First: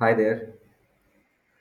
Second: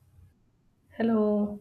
Hi there. Hello.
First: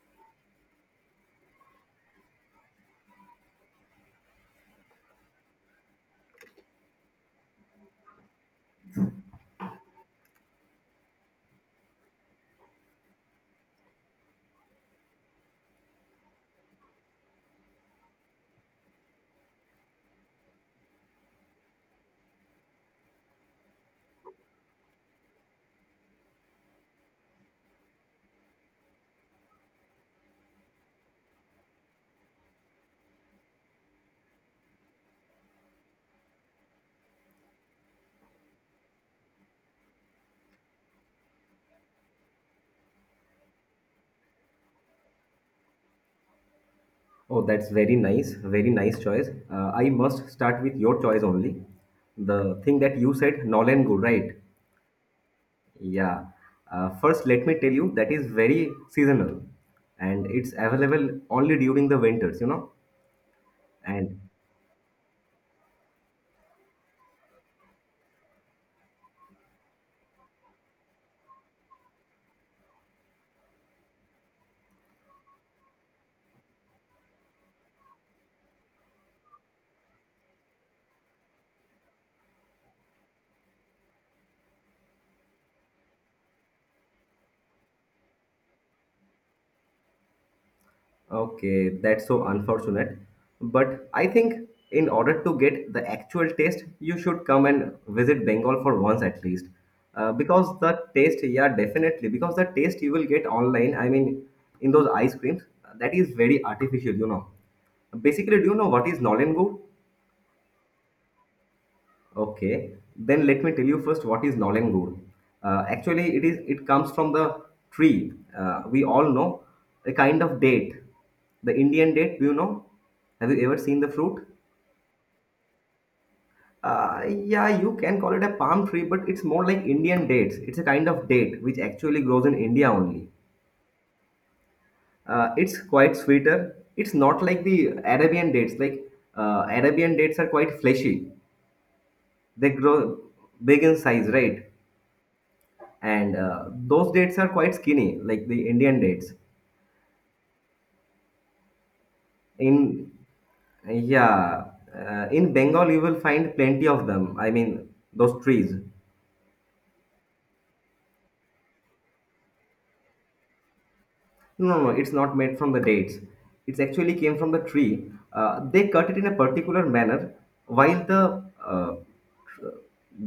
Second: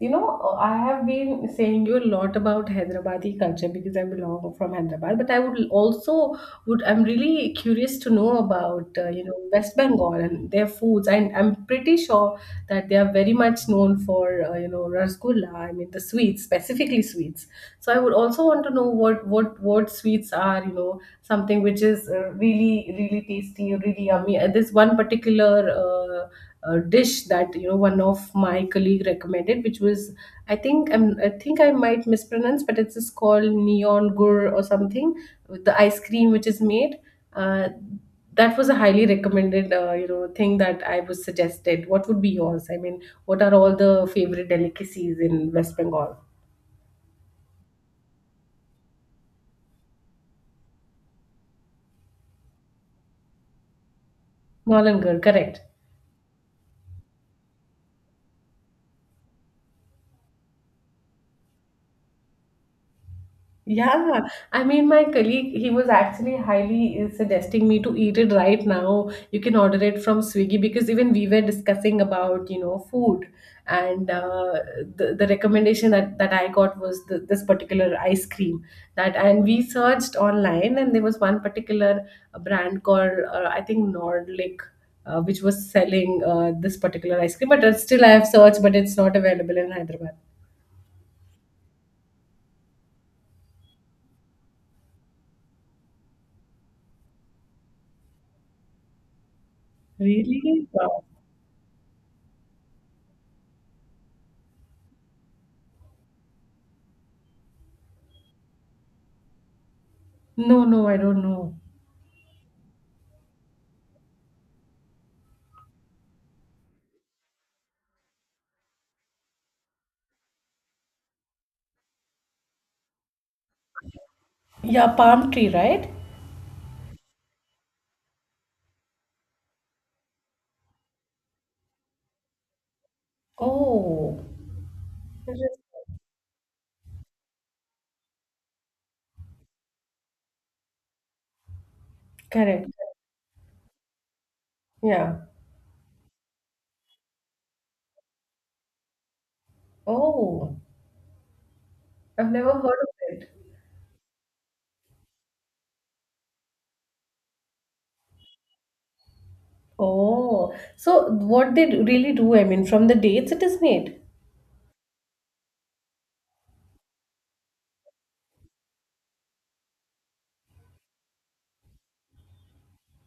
You know, I have been saying you a lot about Hyderabadi culture because I belong from Hyderabad, but I would also would I'm really curious to know about West Bengal and their foods. And I'm pretty sure that they are very much known for rasgulla. I mean the sweets, specifically sweets. So I would also want to know what sweets are something which is really really tasty, really yummy. This one particular. Dish that one of my colleague recommended, which was I think I might mispronounce, but it's just called neon gur or something with the ice cream which is made. Uh, that was a highly recommended thing that I was suggested. What would be yours? I mean, what are all the favorite delicacies in West Bengal? Oh, that's very nice. Very nice choice. I must start with your choice only. The thing that you said, Nolan Good, right? Nolan gur, correct. Yeah. First, let me tell you that is very seasonal and it's available only during the winters, you know. And Yeah, I mean, my colleague, he was actually highly suggesting me to eat it right now. You can order it from Swiggy because even we were discussing about, food. And the recommendation that I got was this particular ice cream and we searched online, and there was one particular brand called, I think Nordlic, which was selling this particular ice cream. But still, I have searched, but it's not available in Hyderabad. okay, that's so unfortunate. But I think in order to get the actual taste, you should come and visit Bengal for once at least. Because Really? the Wow. taste, yeah, definitely. Because the taste you will get online, I mean, in those ice creams, that is very artificial, you know. Basically, do you know what is Nollen? No, no, I don't know. Okay, then let me tell you first what is Nolengur. Actually, it comes from the tree. We all know a kind of date. The Indian date, do you know? Have you ever seen the fruit? Yeah, palm tree, right? Yeah, you can call it a palm tree, but it's more like Indian dates. It's a kind of date which actually grows in India only. Oh, It's quite interesting. sweeter. It's not like the Arabian dates. Like Arabian dates are quite fleshy. They Correct. grow big in size, right? Yeah. And those dates are quite skinny, like the Indian dates. Oh. I've never heard of In, it. yeah, in Bengal you will find plenty of them, I mean those trees. Oh. So what they really do, I mean, from the dates it is made. No, no, it's not made from the dates. It's actually came from the tree. They cut it in a particular manner while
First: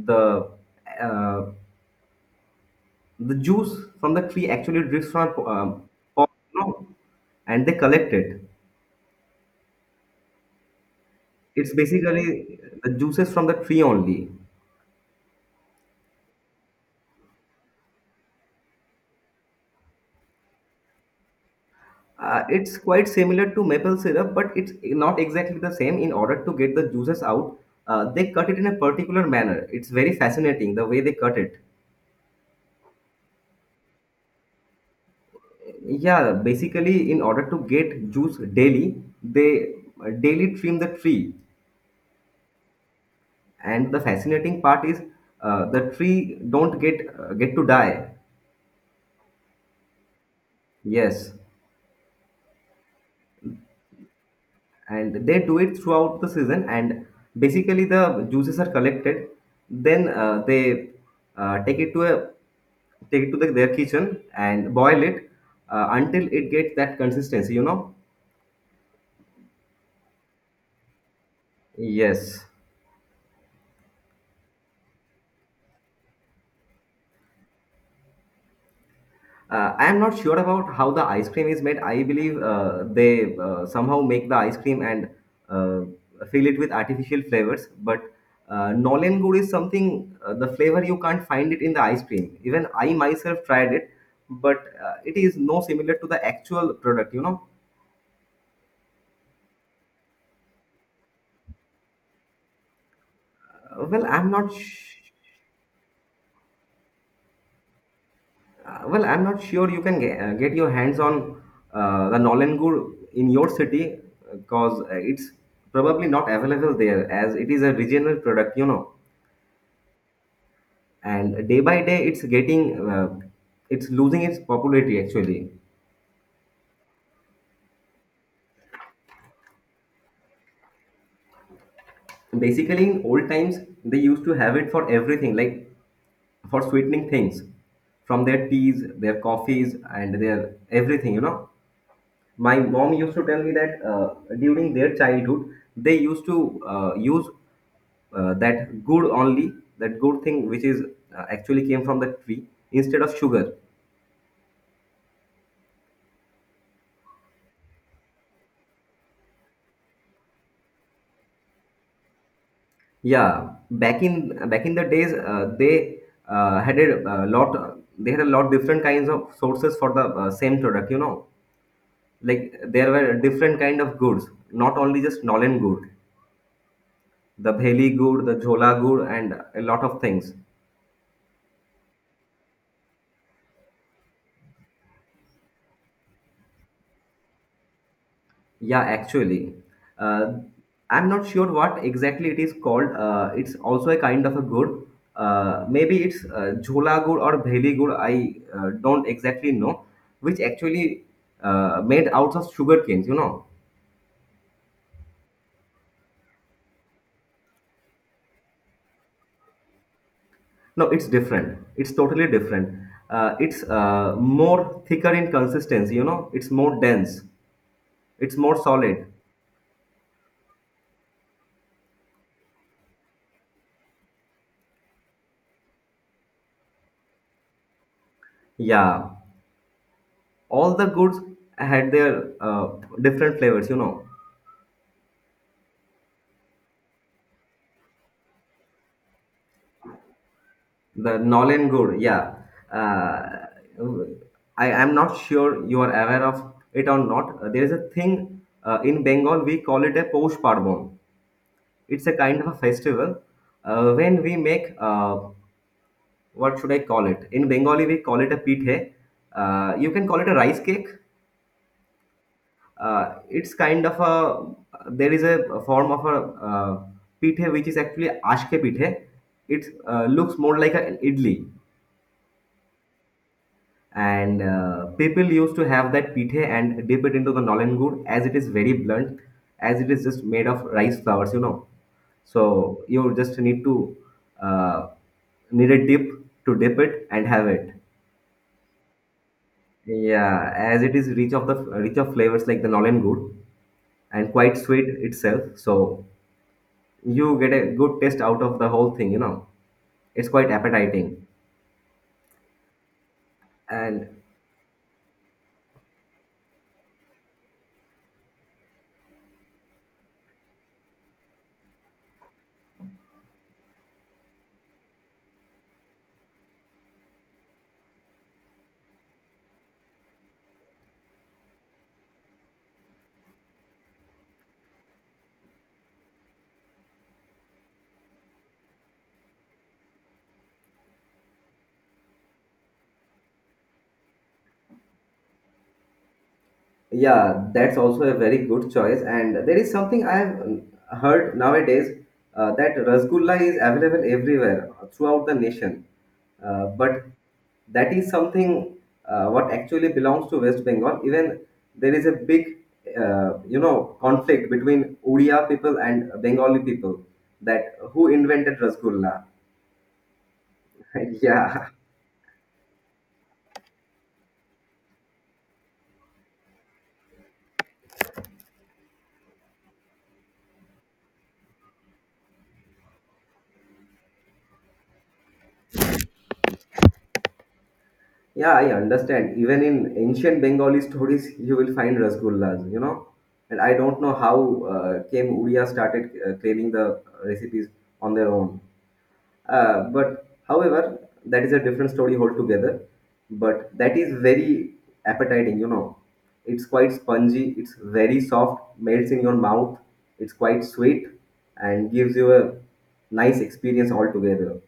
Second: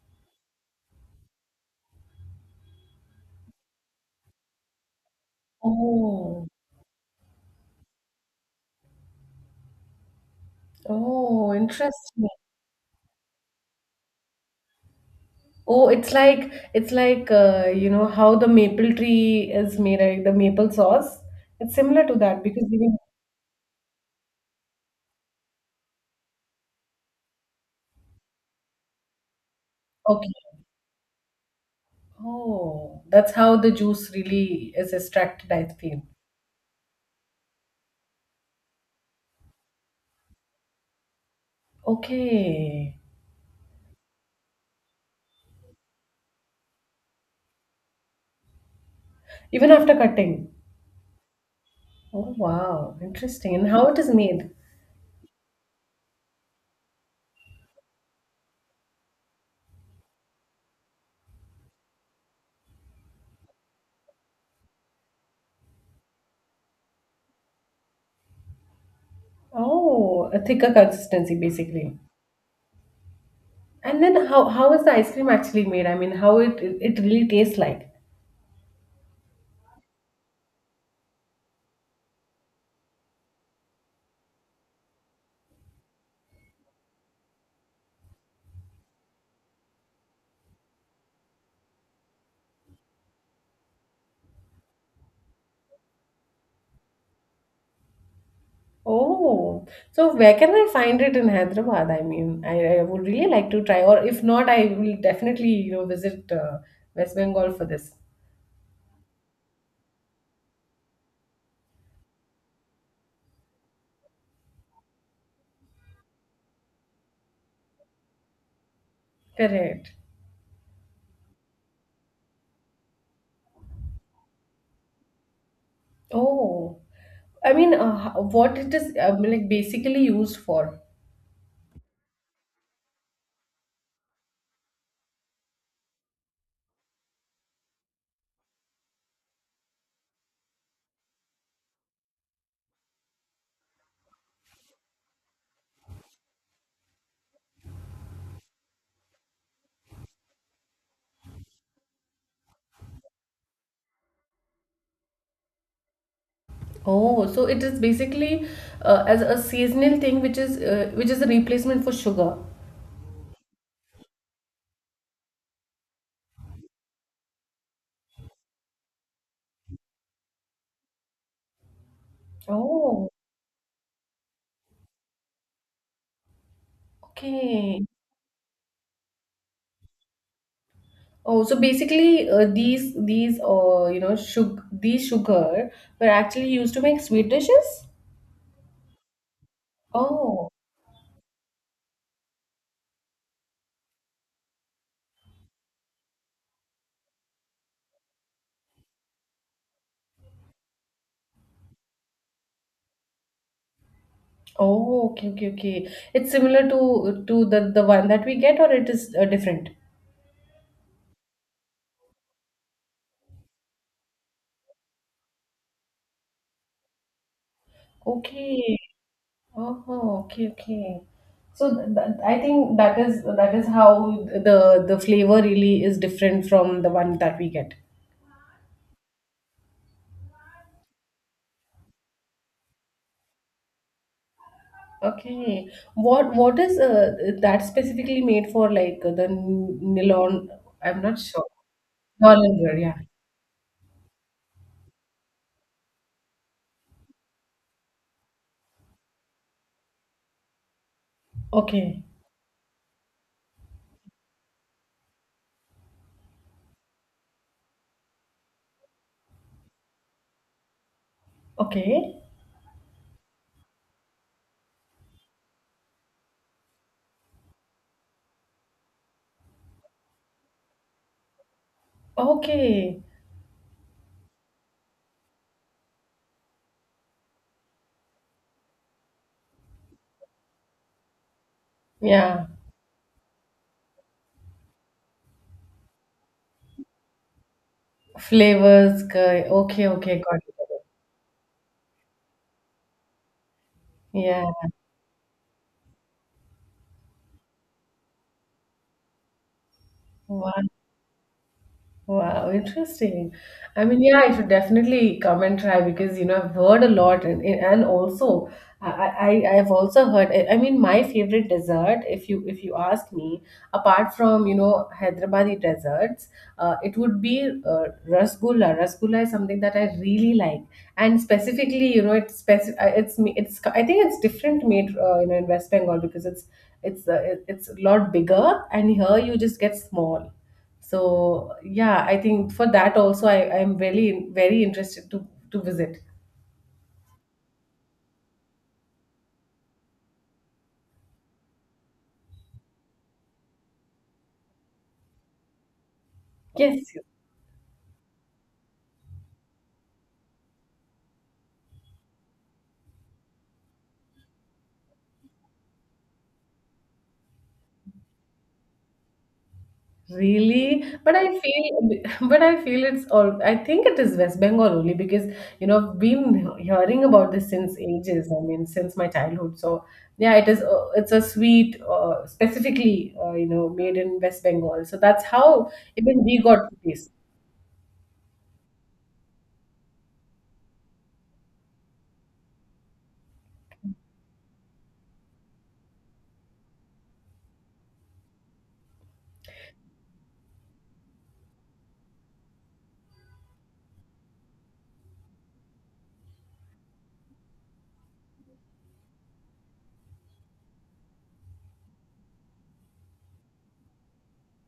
the uh, the juice from the tree actually drips from pot, Oh. you know, and they collect it. Oh, It's interesting. basically the juices from the tree only. Oh, it's like how the maple tree is made, like the maple sauce. It's similar to that because It's even. quite similar to maple syrup, but it's not exactly the same. In order to get the juices out, they cut it in a particular manner. It's very Okay. fascinating the way they cut it. Oh, that's how the juice really is extracted, I feel. Yeah, basically, in order to get juice daily, they daily trim the tree. Okay. And the fascinating part is the tree don't get to die. Even after cutting. Yes. Oh wow, interesting. And how it is made? And they do it throughout the season, and basically the juices are collected. Then they take it to the, their kitchen and boil it until it gets that consistency, you know. Oh, a thicker consistency basically. Yes. And then how is the ice cream actually made? I mean, how it really tastes like? I am not sure about how the ice cream is made. I believe they somehow make the ice cream and uh, fill it with artificial flavors. But Nolen good is something, the flavor you can't find it in the ice cream. Even I myself tried it, but it is no similar to the actual product, you know. Oh, so where can I find it in Hyderabad? I mean, I would really like to try, Uh, or well, if I'm not, not I will definitely visit West Bengal for this. well, I'm not sure you can get your hands on the Nolengur in your city because it's probably not available there, as it is a regional product, you know. Correct. And day by day, it's getting, it's losing its popularity actually. Oh, I mean, what it is like basically used for? Basically, in old times, they used to have it for everything, like for sweetening things, from their teas, their coffees, and their everything, you know. My mom used to tell me that during their childhood they used to use that good thing, which is actually came from the tree, instead of sugar. Oh, so it is basically as a seasonal thing, which is which is a replacement for sugar. Yeah, back in the days, they had a lot different kinds of sources for the same product, you know. Like there Oh, were different kind of goods, not only just nolen good, the okay. bheli good, the jhola good, and a lot of things. Oh, so basically, these sugar were actually used to make sweet dishes. Yeah, actually, uh, Oh, I'm not sure what exactly it is called. It's also a kind of a good. Maybe it's jhola good or bheli good. I don't exactly know, which actually made out of sugar canes, you know. oh, okay, okay, okay. It's similar to the one that we get, or it is different. No, it's different. It's totally different. It's more thicker in consistency. You know, it's more dense. It's more Okay. solid. Oh, okay, okay. So th th I think that is how the the flavor really is different from the one that we get. Yeah, all the goods had their different flavors, you know. Okay. What is that specifically made for like nylon? I'm not The sure. Nolan Good, yeah. Nylon wear, yeah. Uh, I am not sure you are aware of it or not. There is a thing in Bengal, we call it a Poush Parbon. Okay. It's a kind of a festival when we make, what should I call it? In Bengali, we call it a pithe. You can call it a rice cake. Okay. It's kind of a, there is a form of a pithe which is actually ashke pithe. It looks more like an idli, Okay. and people used to have that pithe and dip it into the nolan good, as it is very blunt, as it is just made of rice flours, you know. So Yeah. you just need to uh, need a dip, to dip it and have it. Flavors. Okay. Okay. Got Yeah, as it. it is rich of the, rich of flavors like the nolan good, and Yeah. quite sweet itself, so you get a good taste out of the whole thing, you know. It's quite Wow. appetizing. Wow, interesting. I mean, And yeah, I should definitely come and try because I've heard a lot, and also I have also heard. I mean, my favorite dessert, if you ask me, apart from Hyderabadi desserts, it would be rasgulla. Rasgulla is something that I really like, and specifically, it's speci- it's ma- it's I think it's different made in West Bengal because it's a lot bigger, and here you just get small. So yeah, I think for that also I'm really very interested to visit. yeah, that's also a very good choice. And there is something I have heard nowadays, that rasgulla is available everywhere throughout the nation. Yes, But that is something what actually belongs to West Bengal. Even there is a big, you know, conflict between Odia people and Bengali people, that who invented rasgulla. really. But I Yeah. feel but I feel it's all I think it is West Bengal only because I've been hearing about this since ages. I mean since my childhood. So yeah, it's a sweet specifically made in West Bengal. So that's how even we got to taste. Yeah, I understand. Even in ancient Bengali stories, you will find rasgullas, you know. And I don't know how came Udia started claiming the recipes on their own. But however, that is a different story altogether. But that is very appetizing, you know. It's quite spongy. It's very soft, melts in your mouth. It's quite sweet, and gives you a nice experience altogether.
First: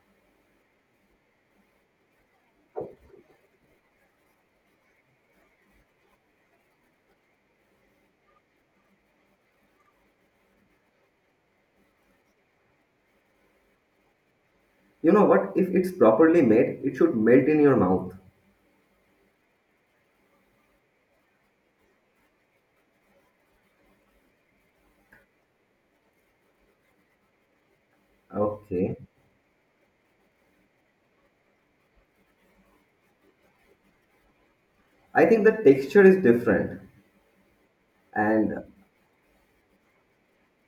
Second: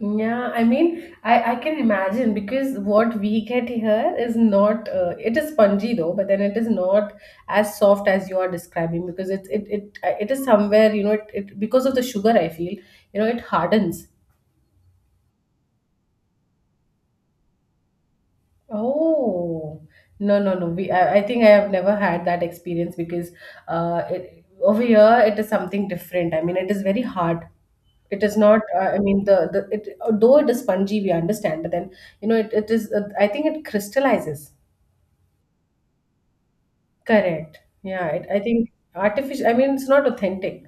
Yeah, I mean, I can imagine because what we get here is not, it is spongy though, but then it is not as soft as you are describing because it is somewhere, because of the sugar, I feel, it hardens. You know what? If it's properly made, it should melt in your mouth. Oh, no, no, no. I think I have never had that experience because over here it is something different. I mean, it is very hard. It is not. Okay. I mean, the it though it is spongy, we understand. But then it is. I think it crystallizes. I think the texture is different, Correct. Yeah. I and think artificial. I mean, it's not authentic.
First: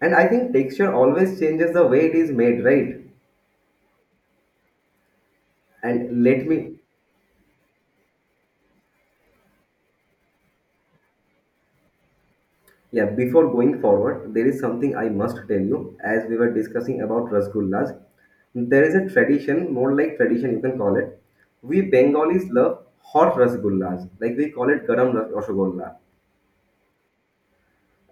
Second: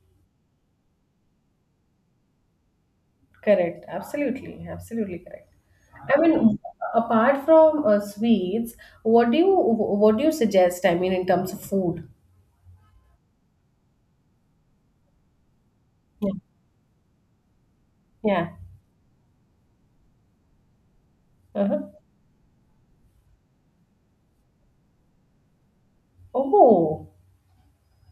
and I think texture always changes the way it is made, right? Correct. Absolutely. Absolutely correct. I And let mean, me, apart from sweets, what do you suggest? I mean, in terms of food. yeah, before going forward, there is something I must tell you, as Yeah. we were discussing about rasgullas. Yeah. There is a tradition, more like tradition you can call it. Uh-huh. We Bengalis love hot rasgullas, like we call it rasgulla. Oh,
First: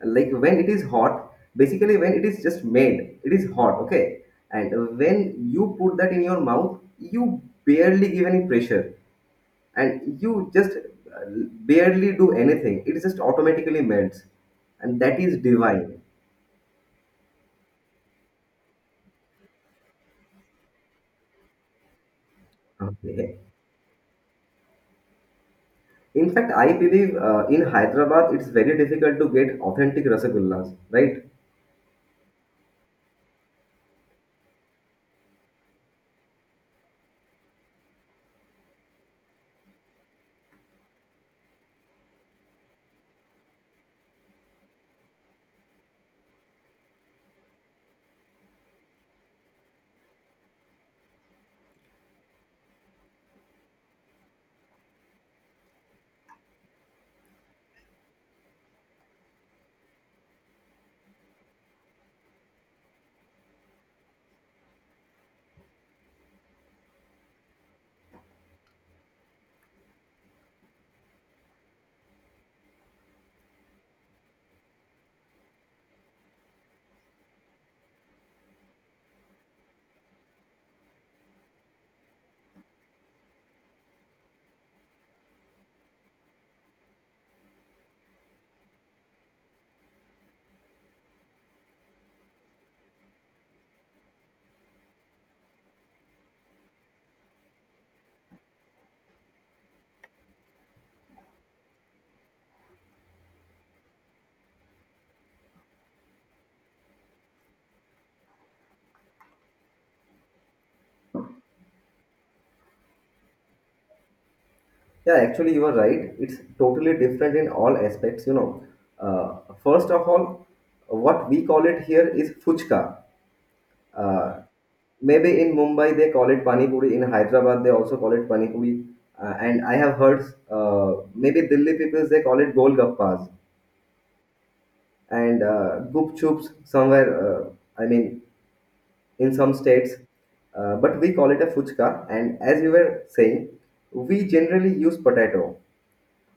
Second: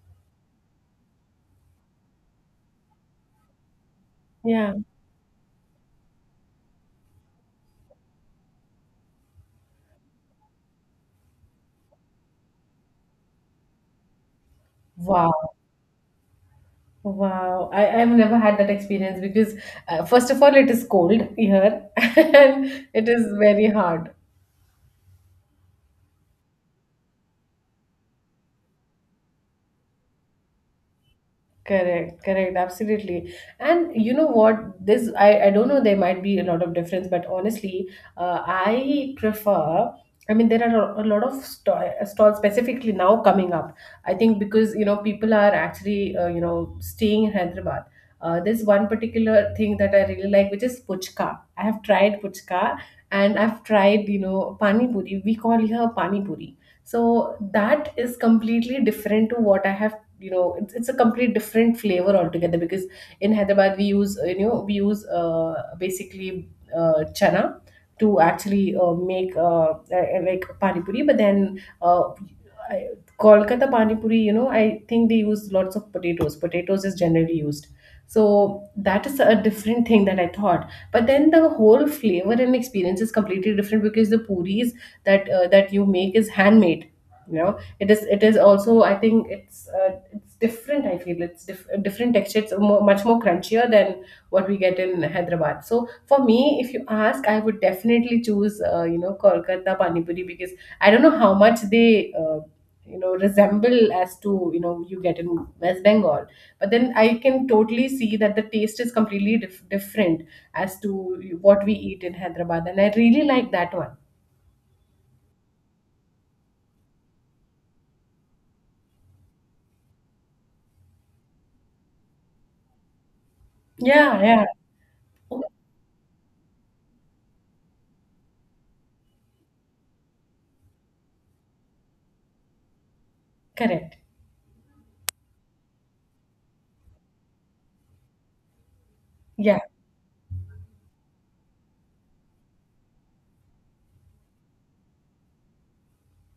Like when it is hot, basically when it is just made it is hot, okay. yeah. And when you put that in your mouth, you barely give any pressure, and you just barely do anything, it just automatically melts. And that is Wow. divine. Wow. I've never had that experience because, first of all, it is cold here and it is Okay, very hard. in fact I believe in Hyderabad it's very difficult to get authentic rasagullas, right? Correct, correct, absolutely. And you know what? This I don't know. There might be a lot of difference, but honestly, I prefer. I mean, there are a lot of stalls specifically now coming up. I think because people are actually staying in Hyderabad. There's one particular thing that I really like, which is puchka. I have tried puchka, and I've tried pani puri. We call here pani puri, so that is completely different to what I have it's a complete different flavor altogether because in Hyderabad we use, basically, chana to actually make, like, pani puri, but then uh, I- Kolkata pani puri. I think they use lots of potatoes. Potatoes is generally used, so that is a different thing that I thought. But then the whole flavor and experience is completely different because the puris that you make is handmade. You know, it is also I think it's different. I feel it's a different texture. It's much more crunchier than what we get in Hyderabad. So for me, if you ask, I would definitely choose Kolkata pani puri because I don't know how much they. Resemble as to you get in West Bengal, but then I can totally see that the taste is completely different as to what we eat in Hyderabad, and I really like that one. Yeah, actually, you are right. It's totally different in all aspects, you know. Uh, first of all, what we call it here is fuchka. Yeah, Uh, yeah, maybe in Mumbai they call it pani puri. In Hyderabad they also call it pani puri. And I have heard maybe Delhi people they call it golgappas, correct, and gup chups somewhere. I mean, in some yeah, states, but we call it a fuchka. And as you were saying, we generally use potato.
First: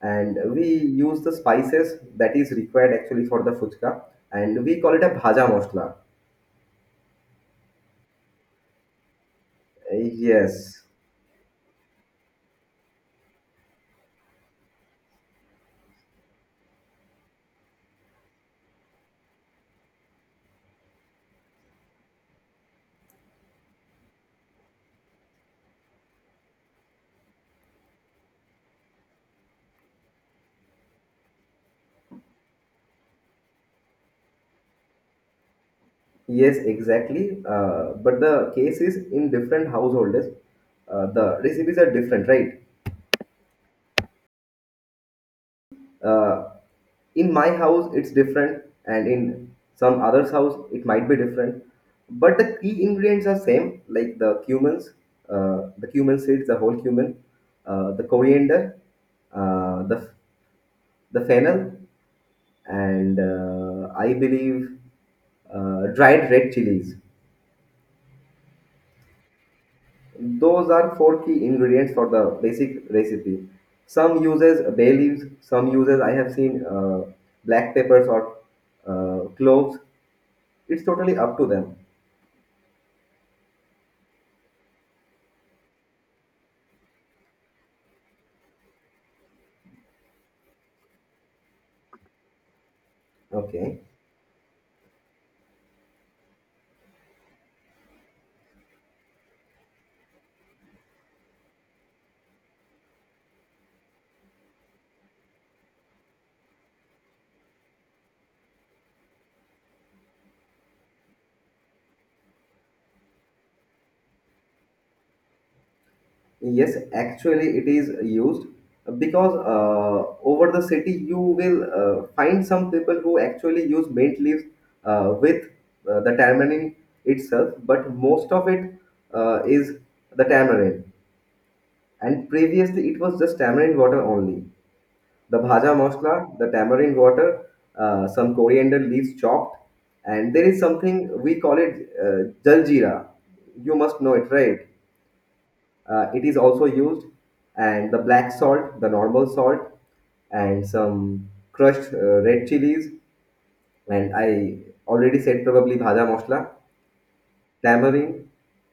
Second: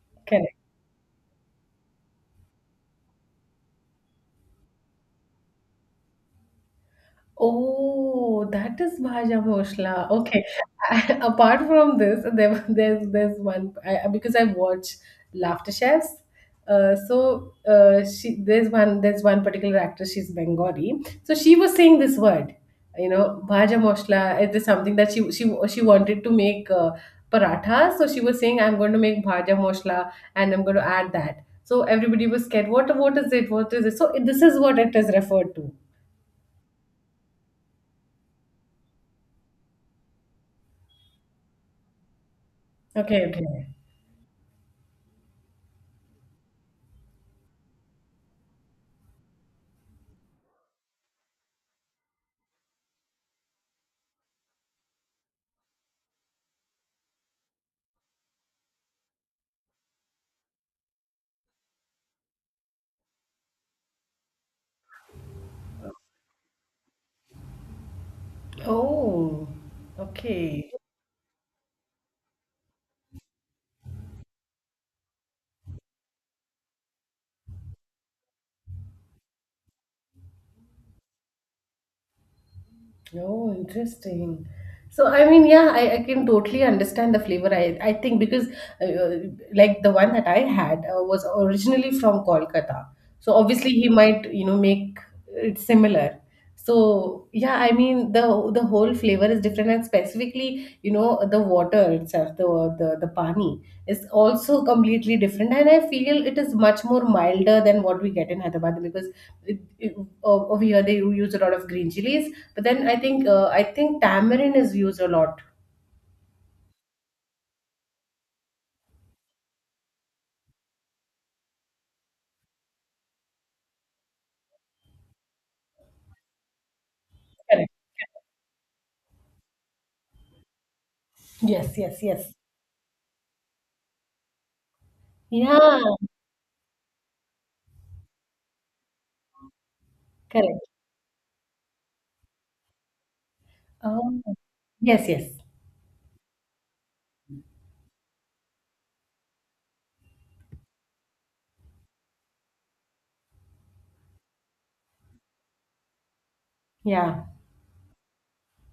And correct. we use the spices that is required actually for the fuchka, and we call it a bhaja masala. Oh, that is Bhaja Bhosle. Okay. Yes, Apart from this, there's one, because I watch Laughter Chefs. So, she there's one particular actress. She's Bengali. So she was saying this word, Bhaja Bhosle. It is something that she she wanted to make paratha. So she was saying, I'm going to make Bhaja Bhosle and I'm going to add that. So everybody was scared. What is it? What is it? So this is what it is referred to. yes, exactly. But the case is in different households, the recipes are different, right? Okay. Okay. Uh, in my house it's different, and in some other's house it might be different, but the key ingredients are same, like the cumins, the cumin seeds, the whole cumin, the coriander, uh, the the fennel, and I believe dried red chilies. Oh, okay. Those are four key ingredients for the basic recipe. Some uses bay leaves, some uses, I have seen black peppers or cloves. It's totally up to them. Oh, interesting. So, I mean, yeah, I can totally understand the flavor. I think because, uh, uh, like, the one that I had was originally from Kolkata. So, obviously, Okay. he might, make it similar. So yeah, I mean the whole flavor is different, and specifically, the water itself, the pani is also completely different, and I feel it is much more milder than what we get in Hyderabad because it, it, over here they use a lot of green chilies, but then I think tamarind is used a lot. Yes, actually, it is used, because over the city you will find some people who actually use mint leaves with the tamarind itself, Correct. but most of it is the tamarind. Yes, yes, And yes. previously, it was just tamarind water only. The bhaja Yeah, masala, the tamarind water, some coriander leaves chopped, and there is correct. something we call it jaljeera. You must know Oh, it, right? yes, yes. It is also used, and the black salt, the normal salt, and some crushed red chilies, and I already said probably bhada masala, Yeah. tamarind,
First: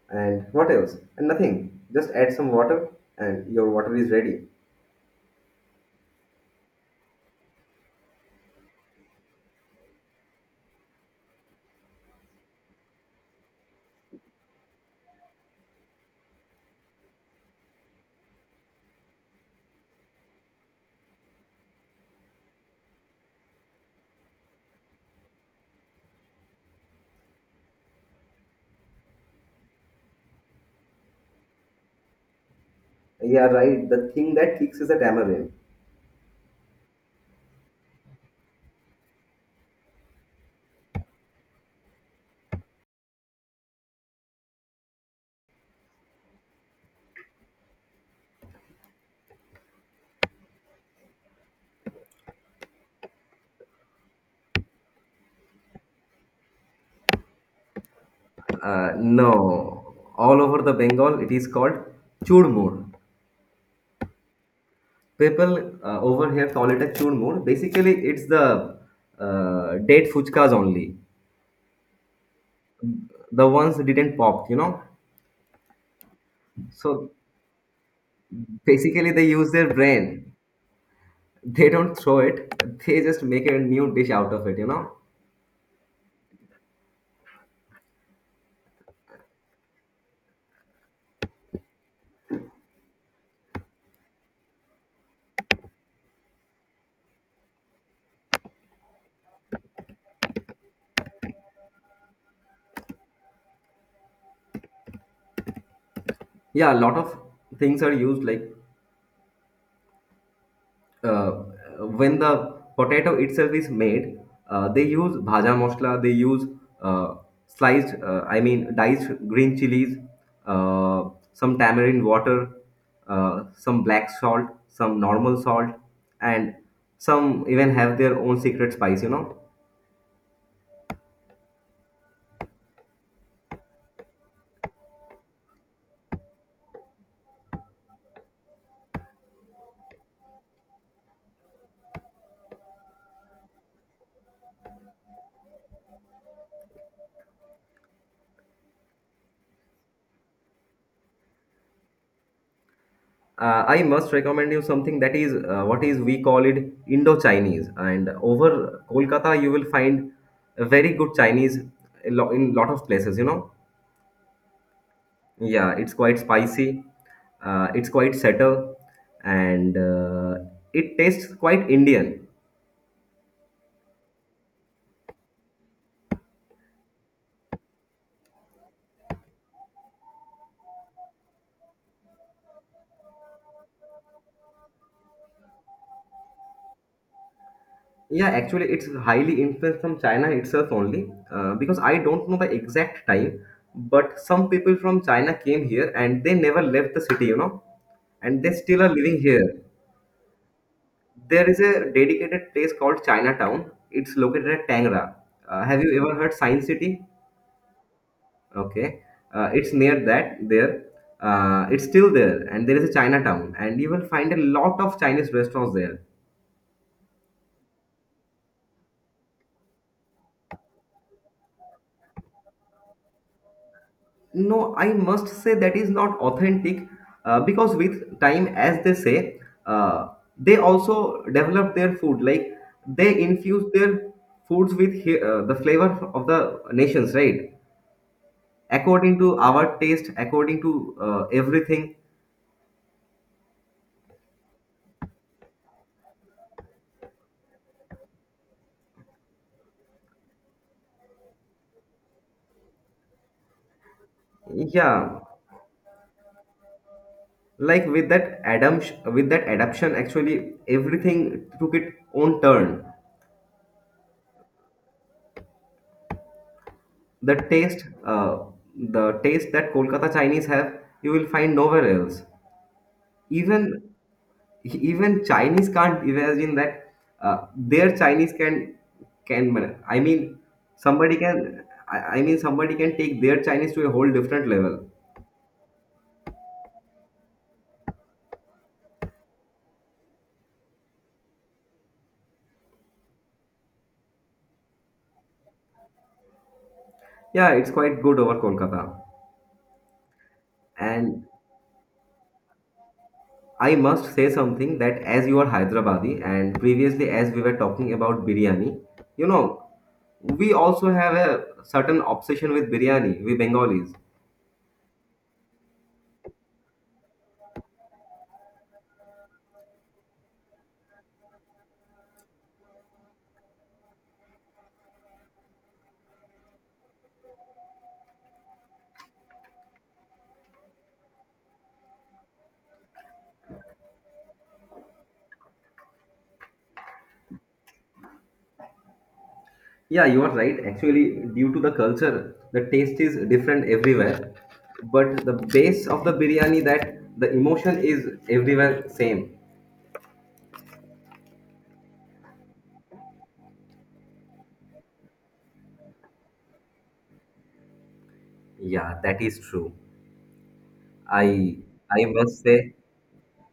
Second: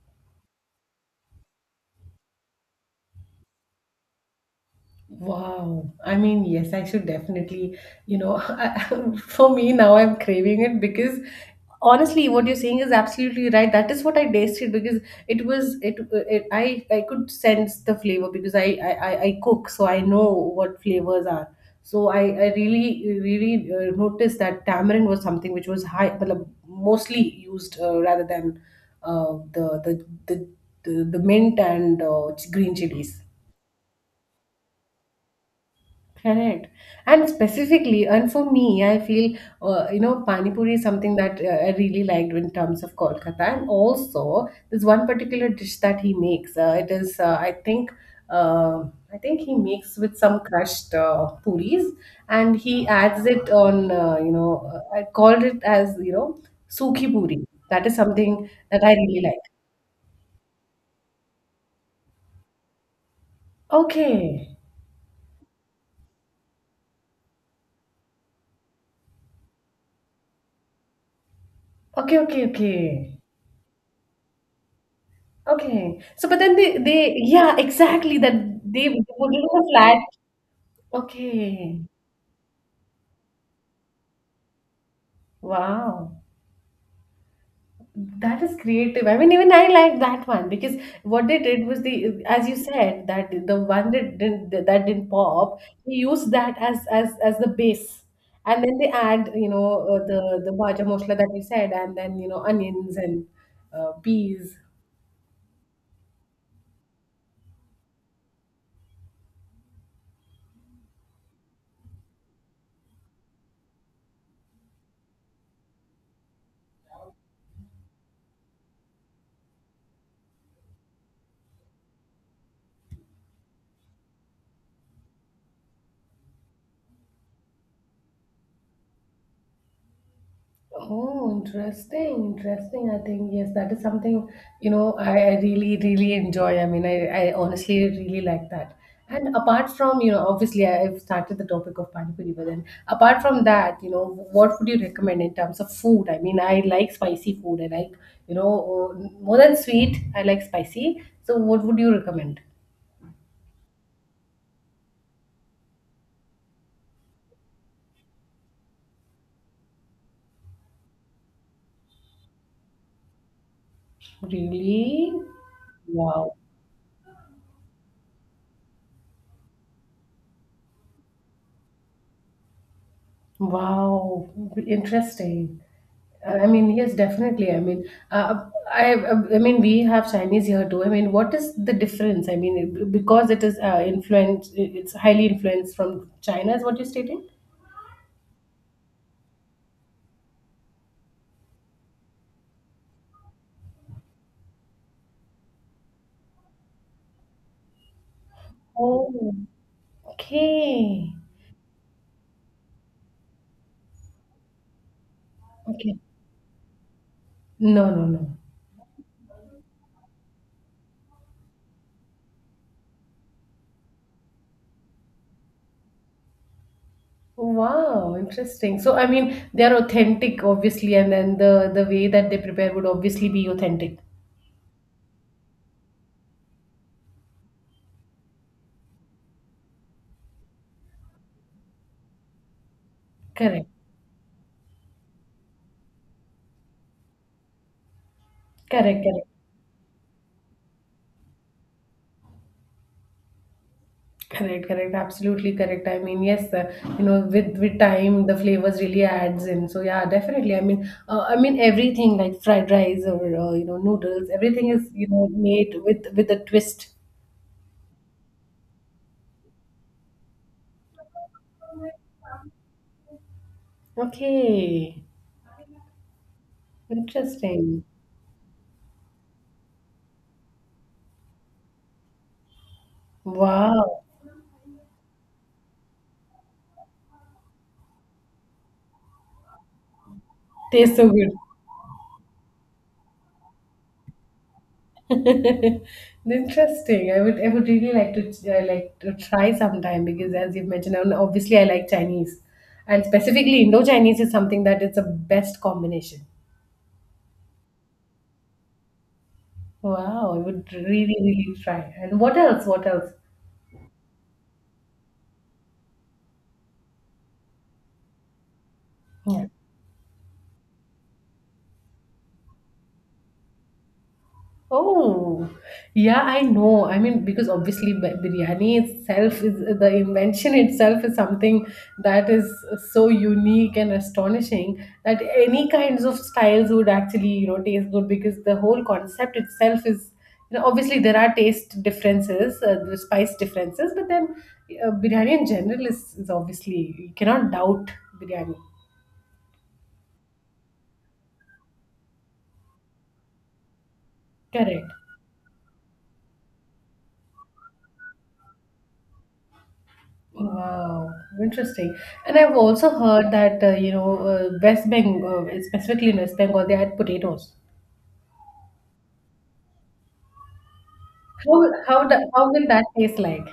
and what else? And nothing. Just add some water, and your water is ready. Wow. I mean, yes, I should definitely, for me now I'm craving it because honestly, what you're saying is absolutely right. That is what I tasted because it was it, it I could sense the flavor because I cook, so I know what flavors are. So I really really noticed that tamarind was something which was high, मतलब mostly used rather than uh, the the the the mint and green chilies. Yeah, right. The thing that kicks is the tamarind. Correct. And specifically, and for me, I feel, Pani Puri is something that I really liked in terms of Kolkata. And also, there's one particular dish that he makes. Uh, I think he makes with some crushed puris, and he adds it on, I called it as, Sukhi Puri. That is something that I really like. No, all over the Bengal it is called churmur. Okay. People over here call it a churmur. Basically, it's the date fuchkas only. Okay, okay, okay. The ones that didn't pop, you know, Okay. So, but then so they, yeah, exactly that they basically they put it use in a their flat. brain. They Okay. don't throw it. They just make a new dish out of it. Wow. That is creative. I mean, even I like that one because what they did was the, as you said, that the one that didn't pop, they used that as as the base, and then they add, you know, the bhaja mosla that you said, and then you know onions and peas. Yeah, a lot of things are used, like uh, when the potato itself is made, they use bhaja masala. They use uh, sliced I mean diced green chilies, uh, some tamarind water, some black salt, some normal salt, and some even have their own secret spice, you know. Oh, interesting, interesting. I think yes, that is something you know I really, really enjoy. I mean, I honestly really like that. And apart from you know, obviously I've started the topic of panipuri, but then apart from that, you know, what would you recommend in terms of food? I mean, I like spicy food. I like you know more than sweet. I like spicy. So, what would you recommend? I must recommend you something that is what is we call it Indo-Chinese. And over Kolkata, you will find a very good Chinese in lot of places. You know, Really? yeah, it's quite Wow. spicy, it's quite settle, and it tastes quite Indian. Wow, interesting. I mean, yes, definitely. I mean, uh, I, I mean, we have Chinese here too. I mean, what is the difference? I mean, because it is influenced, it's highly influenced from China, is what you're stating? Yeah, actually, it's highly influenced from China itself only because I don't know the exact time, but some people from China came here and they never left the city. You know, and they still are living Oh, here. okay. There is a dedicated place called Chinatown. It's located at Tangra. Have Okay. you ever heard Science City? No, no, no. Okay, it's near that there. It's still there, and there is a Chinatown, and you will find a lot of Chinese restaurants there. Wow, interesting. So, I mean, they are authentic, obviously, and then the way that they prepare would obviously be authentic. No, I must say that is not authentic because with time, as they say, uh, they also develop their food. Like they infuse Correct. their foods with the flavor of the nations, right? Correct. According Correct. to our taste, according to everything. Correct, correct, absolutely correct. I mean, yes, you know, with time, the flavors really adds in. So yeah, definitely. I mean everything like fried rice or you know noodles, everything is you Yeah, know made with a twist. like with that Adam, with that adaption actually everything took its own turn. Okay, The interesting. taste the taste that Kolkata Chinese have, you will find nowhere else. Even Wow, even Chinese can't imagine that their Chinese can can man- i mean tastes so somebody good. can, I mean somebody can take their Chinese to a whole different level. Interesting. I would really like to try sometime because as you've mentioned, and obviously I like Chinese, and specifically Indo Chinese is something that is the best combination. Yeah, it's quite good over Kolkata. Wow, I would really, And really try. And what else? What else? I must say something that as you are Hyderabadi and previously as we were talking about biryani, you Yeah. know, we also have a certain obsession with biryani, we Bengalis. Oh, yeah, I know. I mean, because obviously biryani itself is the invention itself is something that is so unique and astonishing that any kinds of styles would actually, you know, taste good because the whole concept itself is, you know, obviously there are taste differences, the spice differences, but then biryani in general is obviously, you cannot doubt biryani. Yeah, you are right. Actually, due to the culture, the taste is different everywhere. Correct. But the base of the biryani, that the emotion is everywhere same. Wow, interesting. And I've also heard that you know West Bengal, specifically in West Bengal, they had potatoes. Yeah, that is true. I How I must how will say that taste like?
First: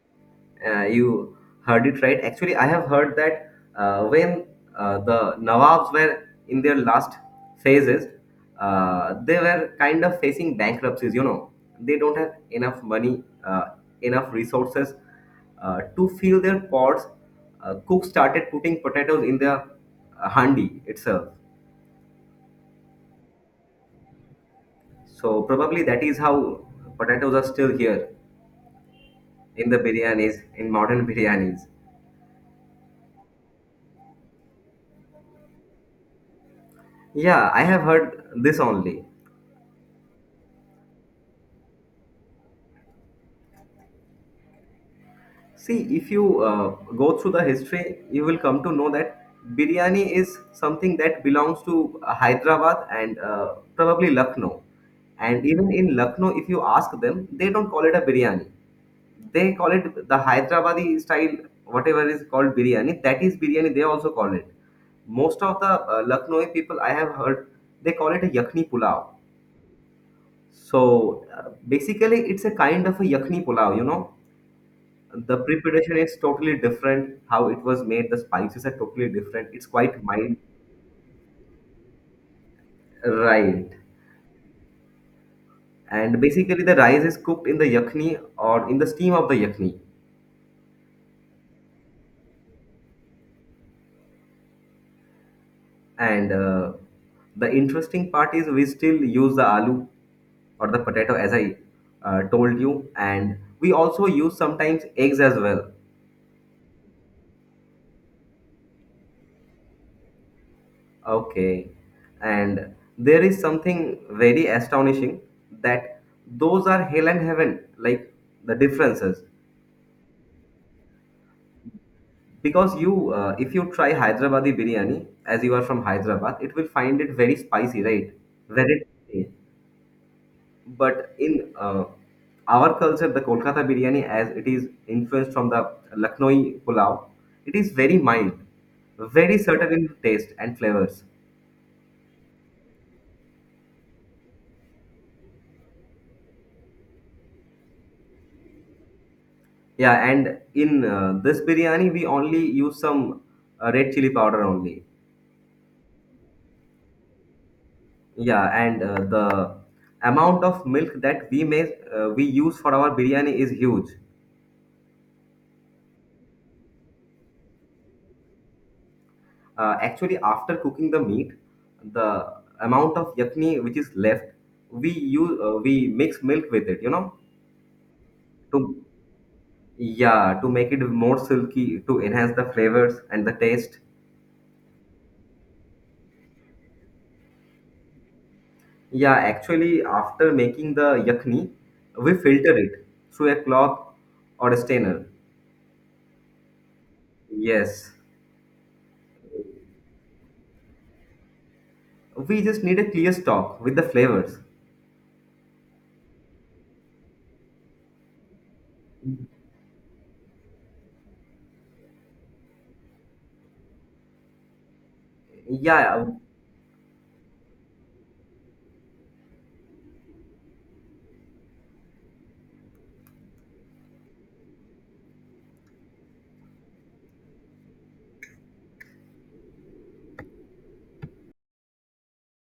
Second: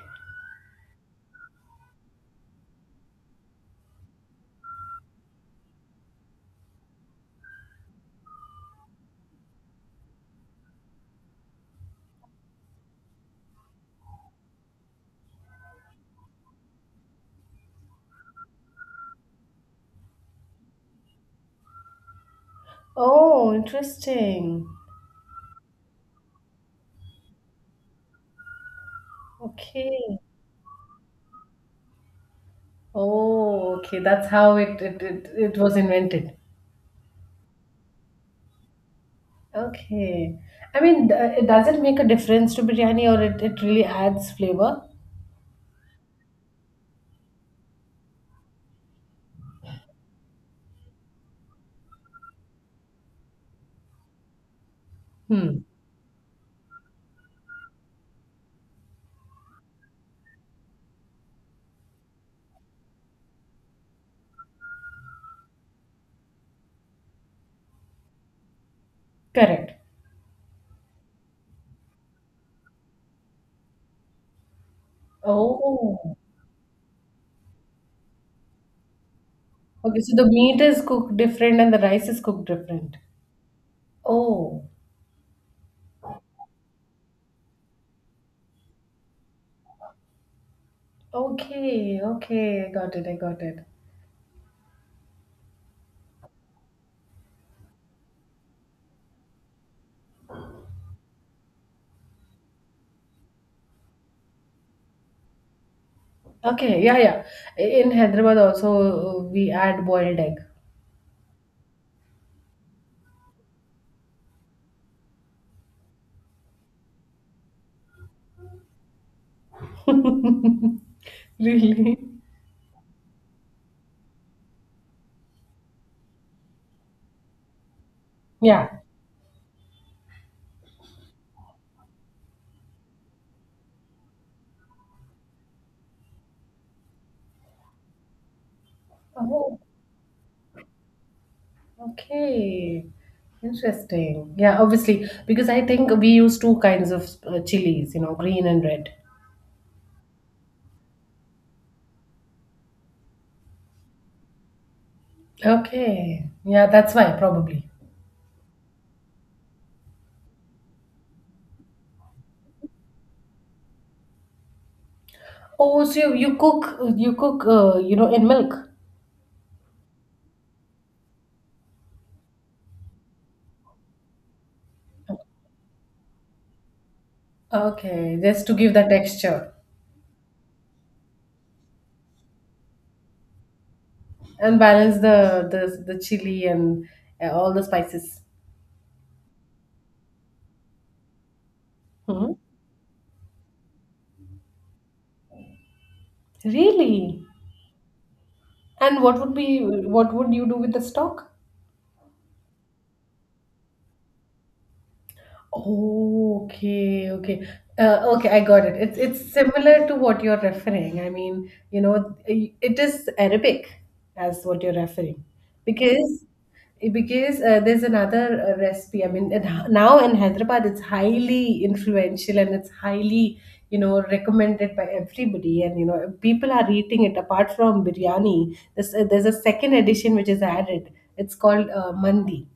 You heard it right. Actually, I have heard that when the Nawabs were in their last phases, they were kind of facing bankruptcies. You know, they don't have enough money, enough resources to fill their pots. Cook started putting potatoes in the handi itself. Oh, interesting. So probably that is how potatoes are still here in the Okay. biryanis, in modern biryanis. Oh, okay. That's how it was invented. Yeah, I have heard this only. Okay. I mean, does it make a difference to biryani, or it really adds flavor? See, if you go through the history, you will come to know that biryani is something that belongs to Hyderabad and probably Lucknow. And Hmm. even in Lucknow, if you ask them, they don't call it a biryani. They call it the Hyderabadi style, whatever is called biryani. That is biryani. They also call it. Most of the Lucknowi people I have heard, they call it a yakni pulao. Correct. So basically, it's a kind of a yakni pulao, you know, the preparation Oh. is totally different, how it was made, the spices are totally different, it's Okay. quite So the mild. meat is cooked different, and the rice is cooked different. Right. Oh. And basically the rice is cooked in the yakni or in the steam of the yakni, Okay, okay, I got it. and the interesting part is we still use the aloo or the potato, as I told you, and we also use sometimes eggs as well. Okay, yeah, yeah. In Hyderabad also we add boiled egg. Okay. And there is something very astonishing, that those are hell and heaven, like the differences. Really? Because you, if you try Hyderabadi biryani, as you are from Hyderabad, it will find it very spicy, right? Yeah. Very. Tasty. But in our culture, the Kolkata biryani, as it is influenced from the Lucknowi pulao, it is very mild, very Oh, certain in taste and flavors. okay. Interesting. Yeah, obviously, because I think we use two kinds of chilies, you know, green and red. Yeah, and in this biryani, we only use some red chili powder only. Okay. Yeah, that's why probably. Yeah, and the amount of milk that we use for our biryani is huge. Oh, so you, you cook you know in milk. Actually, after cooking the meat, the amount of yakni which is left, we mix milk with it. You know, Okay, just to give to the texture. yeah, to make it more silky, to enhance the flavors and the taste. And balance the chili and all the spices. Yeah, actually, after making the yakni, we Hmm? filter it through a cloth or a strainer. Really? Yes, And what would be what would you do with the stock? we just need a clear stock with the flavors. Okay, okay. Okay, I got it. It's similar to what you're referring. I mean, you know, it is Arabic as what you're referring Yeah, because because there's another recipe. I mean, it, now in Hyderabad, it's highly influential and it's highly, you know, recommended by everybody. And you know, people are eating it. Apart from biryani, there's a second edition which is added. It's called mandi.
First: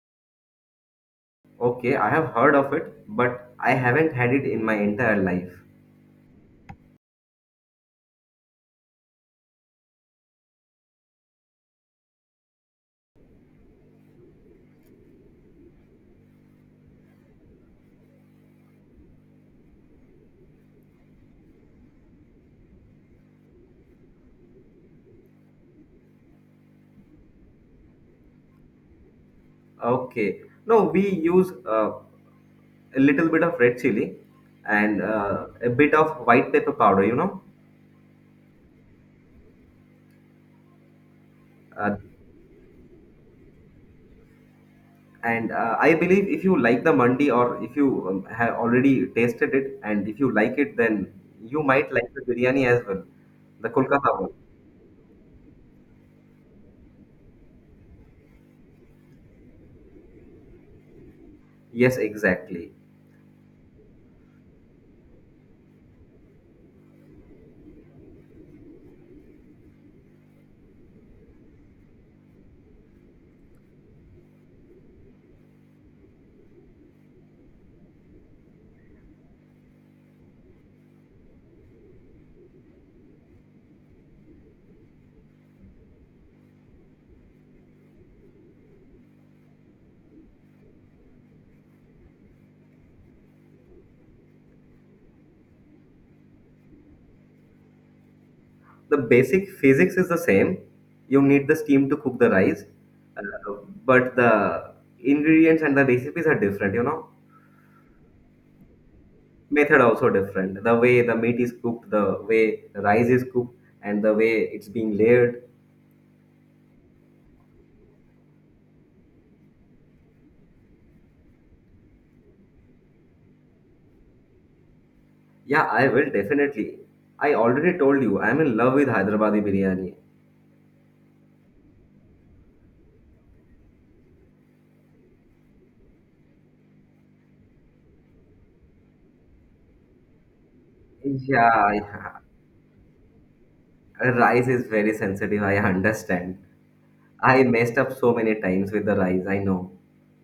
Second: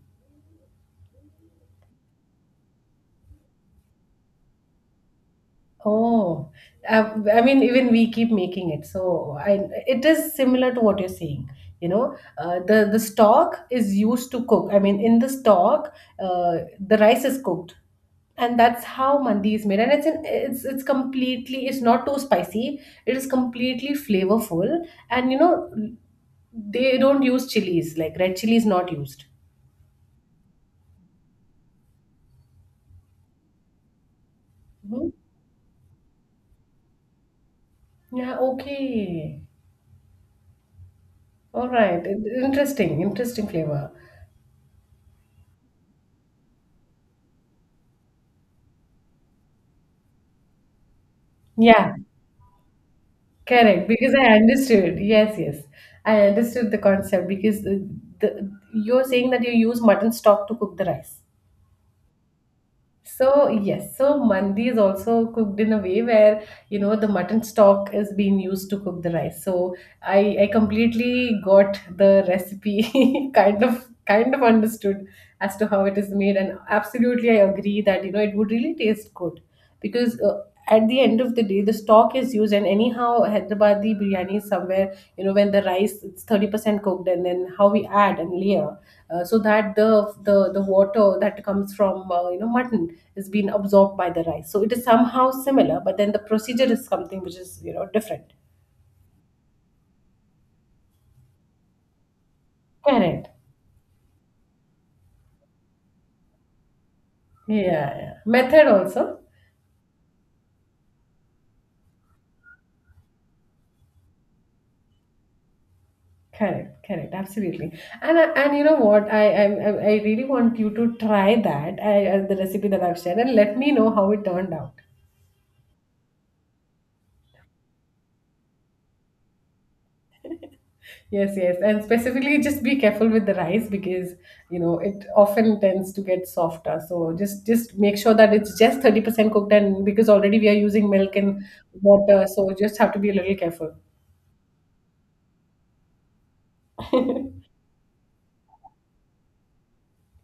okay, I have heard of it, but I haven't had it in my entire life. Oh, I mean, even we keep making it. So I, it is similar to what you're saying. You know, the stock is used to cook. I mean, in the stock, the rice is cooked, and that's how mandi is made. And it's an, it's completely. It's not too spicy. It is completely flavorful, and you know, they don't use chilies. Like red chili is not used. Okay. No, we use a little bit of red chili and Mhm. A bit of white pepper powder, you know. Yeah. Okay. All Uh, right. Interesting. Interesting flavor. and I believe if you like the mandi or if you have already tasted it and if you like it, then you might Yeah. like the biryani as well, the Correct, because Kolkata I one. understood. Yes, yes. I understood the concept because the, you're saying that you use mutton stock to cook the rice. Yes, exactly. So, yes, so mandi is also cooked in a way where, you know, the mutton stock is being used to cook the rice. So, I completely got the recipe kind of understood as to how it is made, and absolutely I agree that, you know, it would really taste good because at the end of the day the stock is used, and anyhow Hyderabadi biryani is somewhere you know when the rice it's 30% cooked and then how we add and layer, so that the water that comes from you know mutton is being absorbed by the rice, so it is somehow similar, but then the procedure is something which is you know different. The basic physics is the same. You need the steam to cook the rice, uh, Correct. but the ingredients and the recipes are different, you know. Yeah, yeah, yeah. Method also. Method also different, the way the meat is cooked, the way the rice is cooked, and the way it's being layered. Correct, correct, absolutely. And I, and you know what? I really want you to try that the recipe that I've shared, and let me know how it turned out. Yeah, I will definitely. I already told you I'm in love with Hyderabadi biryani. Yes, yes, and specifically just be careful with the rice because you know it often tends to get softer. So just make sure that it's just 30% cooked, and because already we are using milk and Yeah, yeah. water, so just have to be a little careful. Rice is very sensitive, I understand. I messed up so many times with the rice, I know.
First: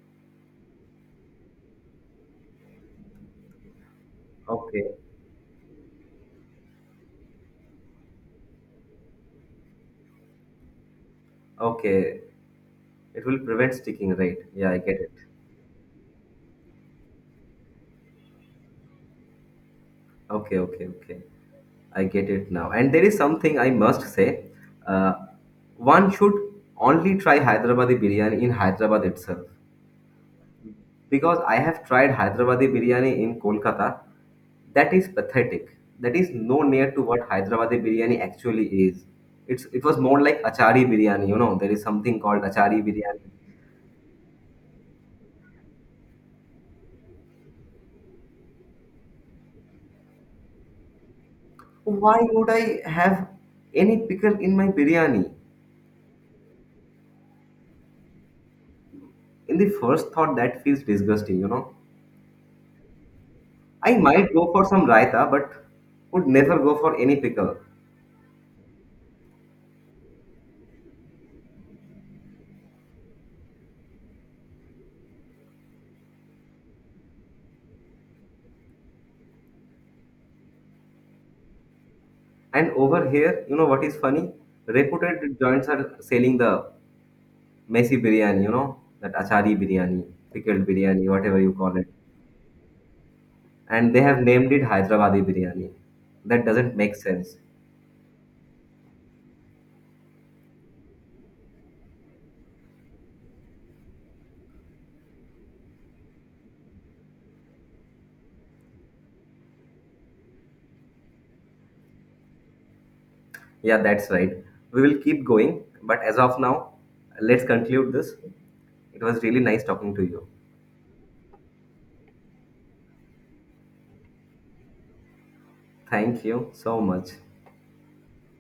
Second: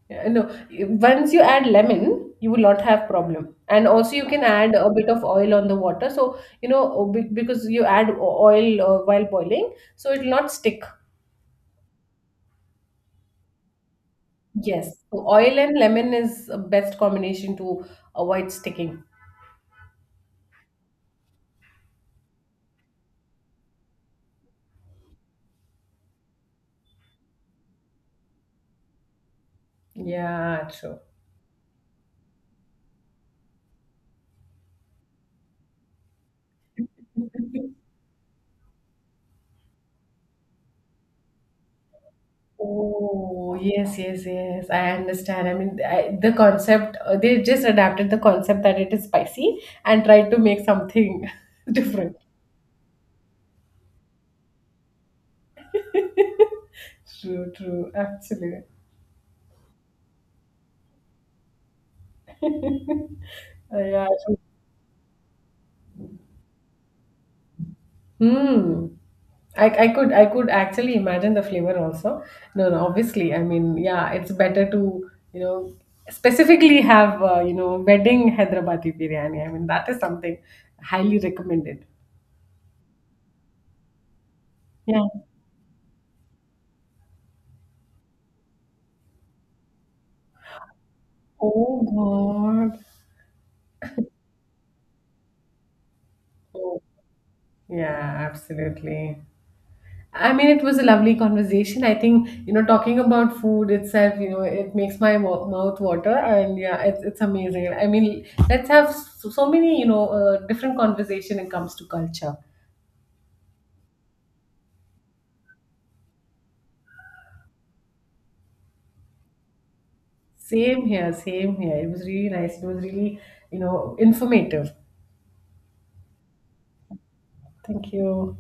Yeah, no, once you add lemon, you will not have problem. And also you can add a Okay, bit of oil on the water. So, you know, because you add oil while boiling, so it will not stick. okay, it will prevent sticking, right? Yeah, I Yes. get it. So oil and lemon is a best combination to avoid sticking. Okay, okay, okay. I get it now. And there is something I must say. Uh, one should only try Hyderabadi biryani in Hyderabad itself. Yeah, true. Because I have tried Hyderabadi biryani in Kolkata. That is pathetic. That is no near to what Hyderabadi biryani actually is. It's it was more like achari biryani, you know. There is something called achari biryani. Oh, yes, yes, yes. I understand. I mean, I, the concept, they just adapted the concept that it is spicy and tried to make something different. Why would I have any pickle in my biryani? True, true. Actually, In the first thought that feels disgusting, you know. I yeah, might true. go for some raita, but would never go for any pickle. Hmm. I could actually imagine the flavor also. No, no. Obviously, I mean, yeah, it's better to you know specifically have you know wedding Hyderabadi biryani. I mean, that is something highly recommended. And over here, you know what is funny? Yeah. Reputed joints are selling the messy biryani, you know, that achari biryani, pickled biryani, whatever you call Oh it. God. And they have named it Hyderabadi biryani. That doesn't Oh, make sense. yeah, absolutely. I mean, it was a lovely conversation. I think, you know, talking about food itself, you know, it makes my mouth water. And yeah, it's amazing. I mean, let's have so, so many, you know, different conversation when it comes to culture. Yeah, that's right. We will keep going, but as of now, let's conclude this. It was really nice talking to you. Same here, same here. It was really nice. It was really, you know, informative. Thank you so much. Thank you.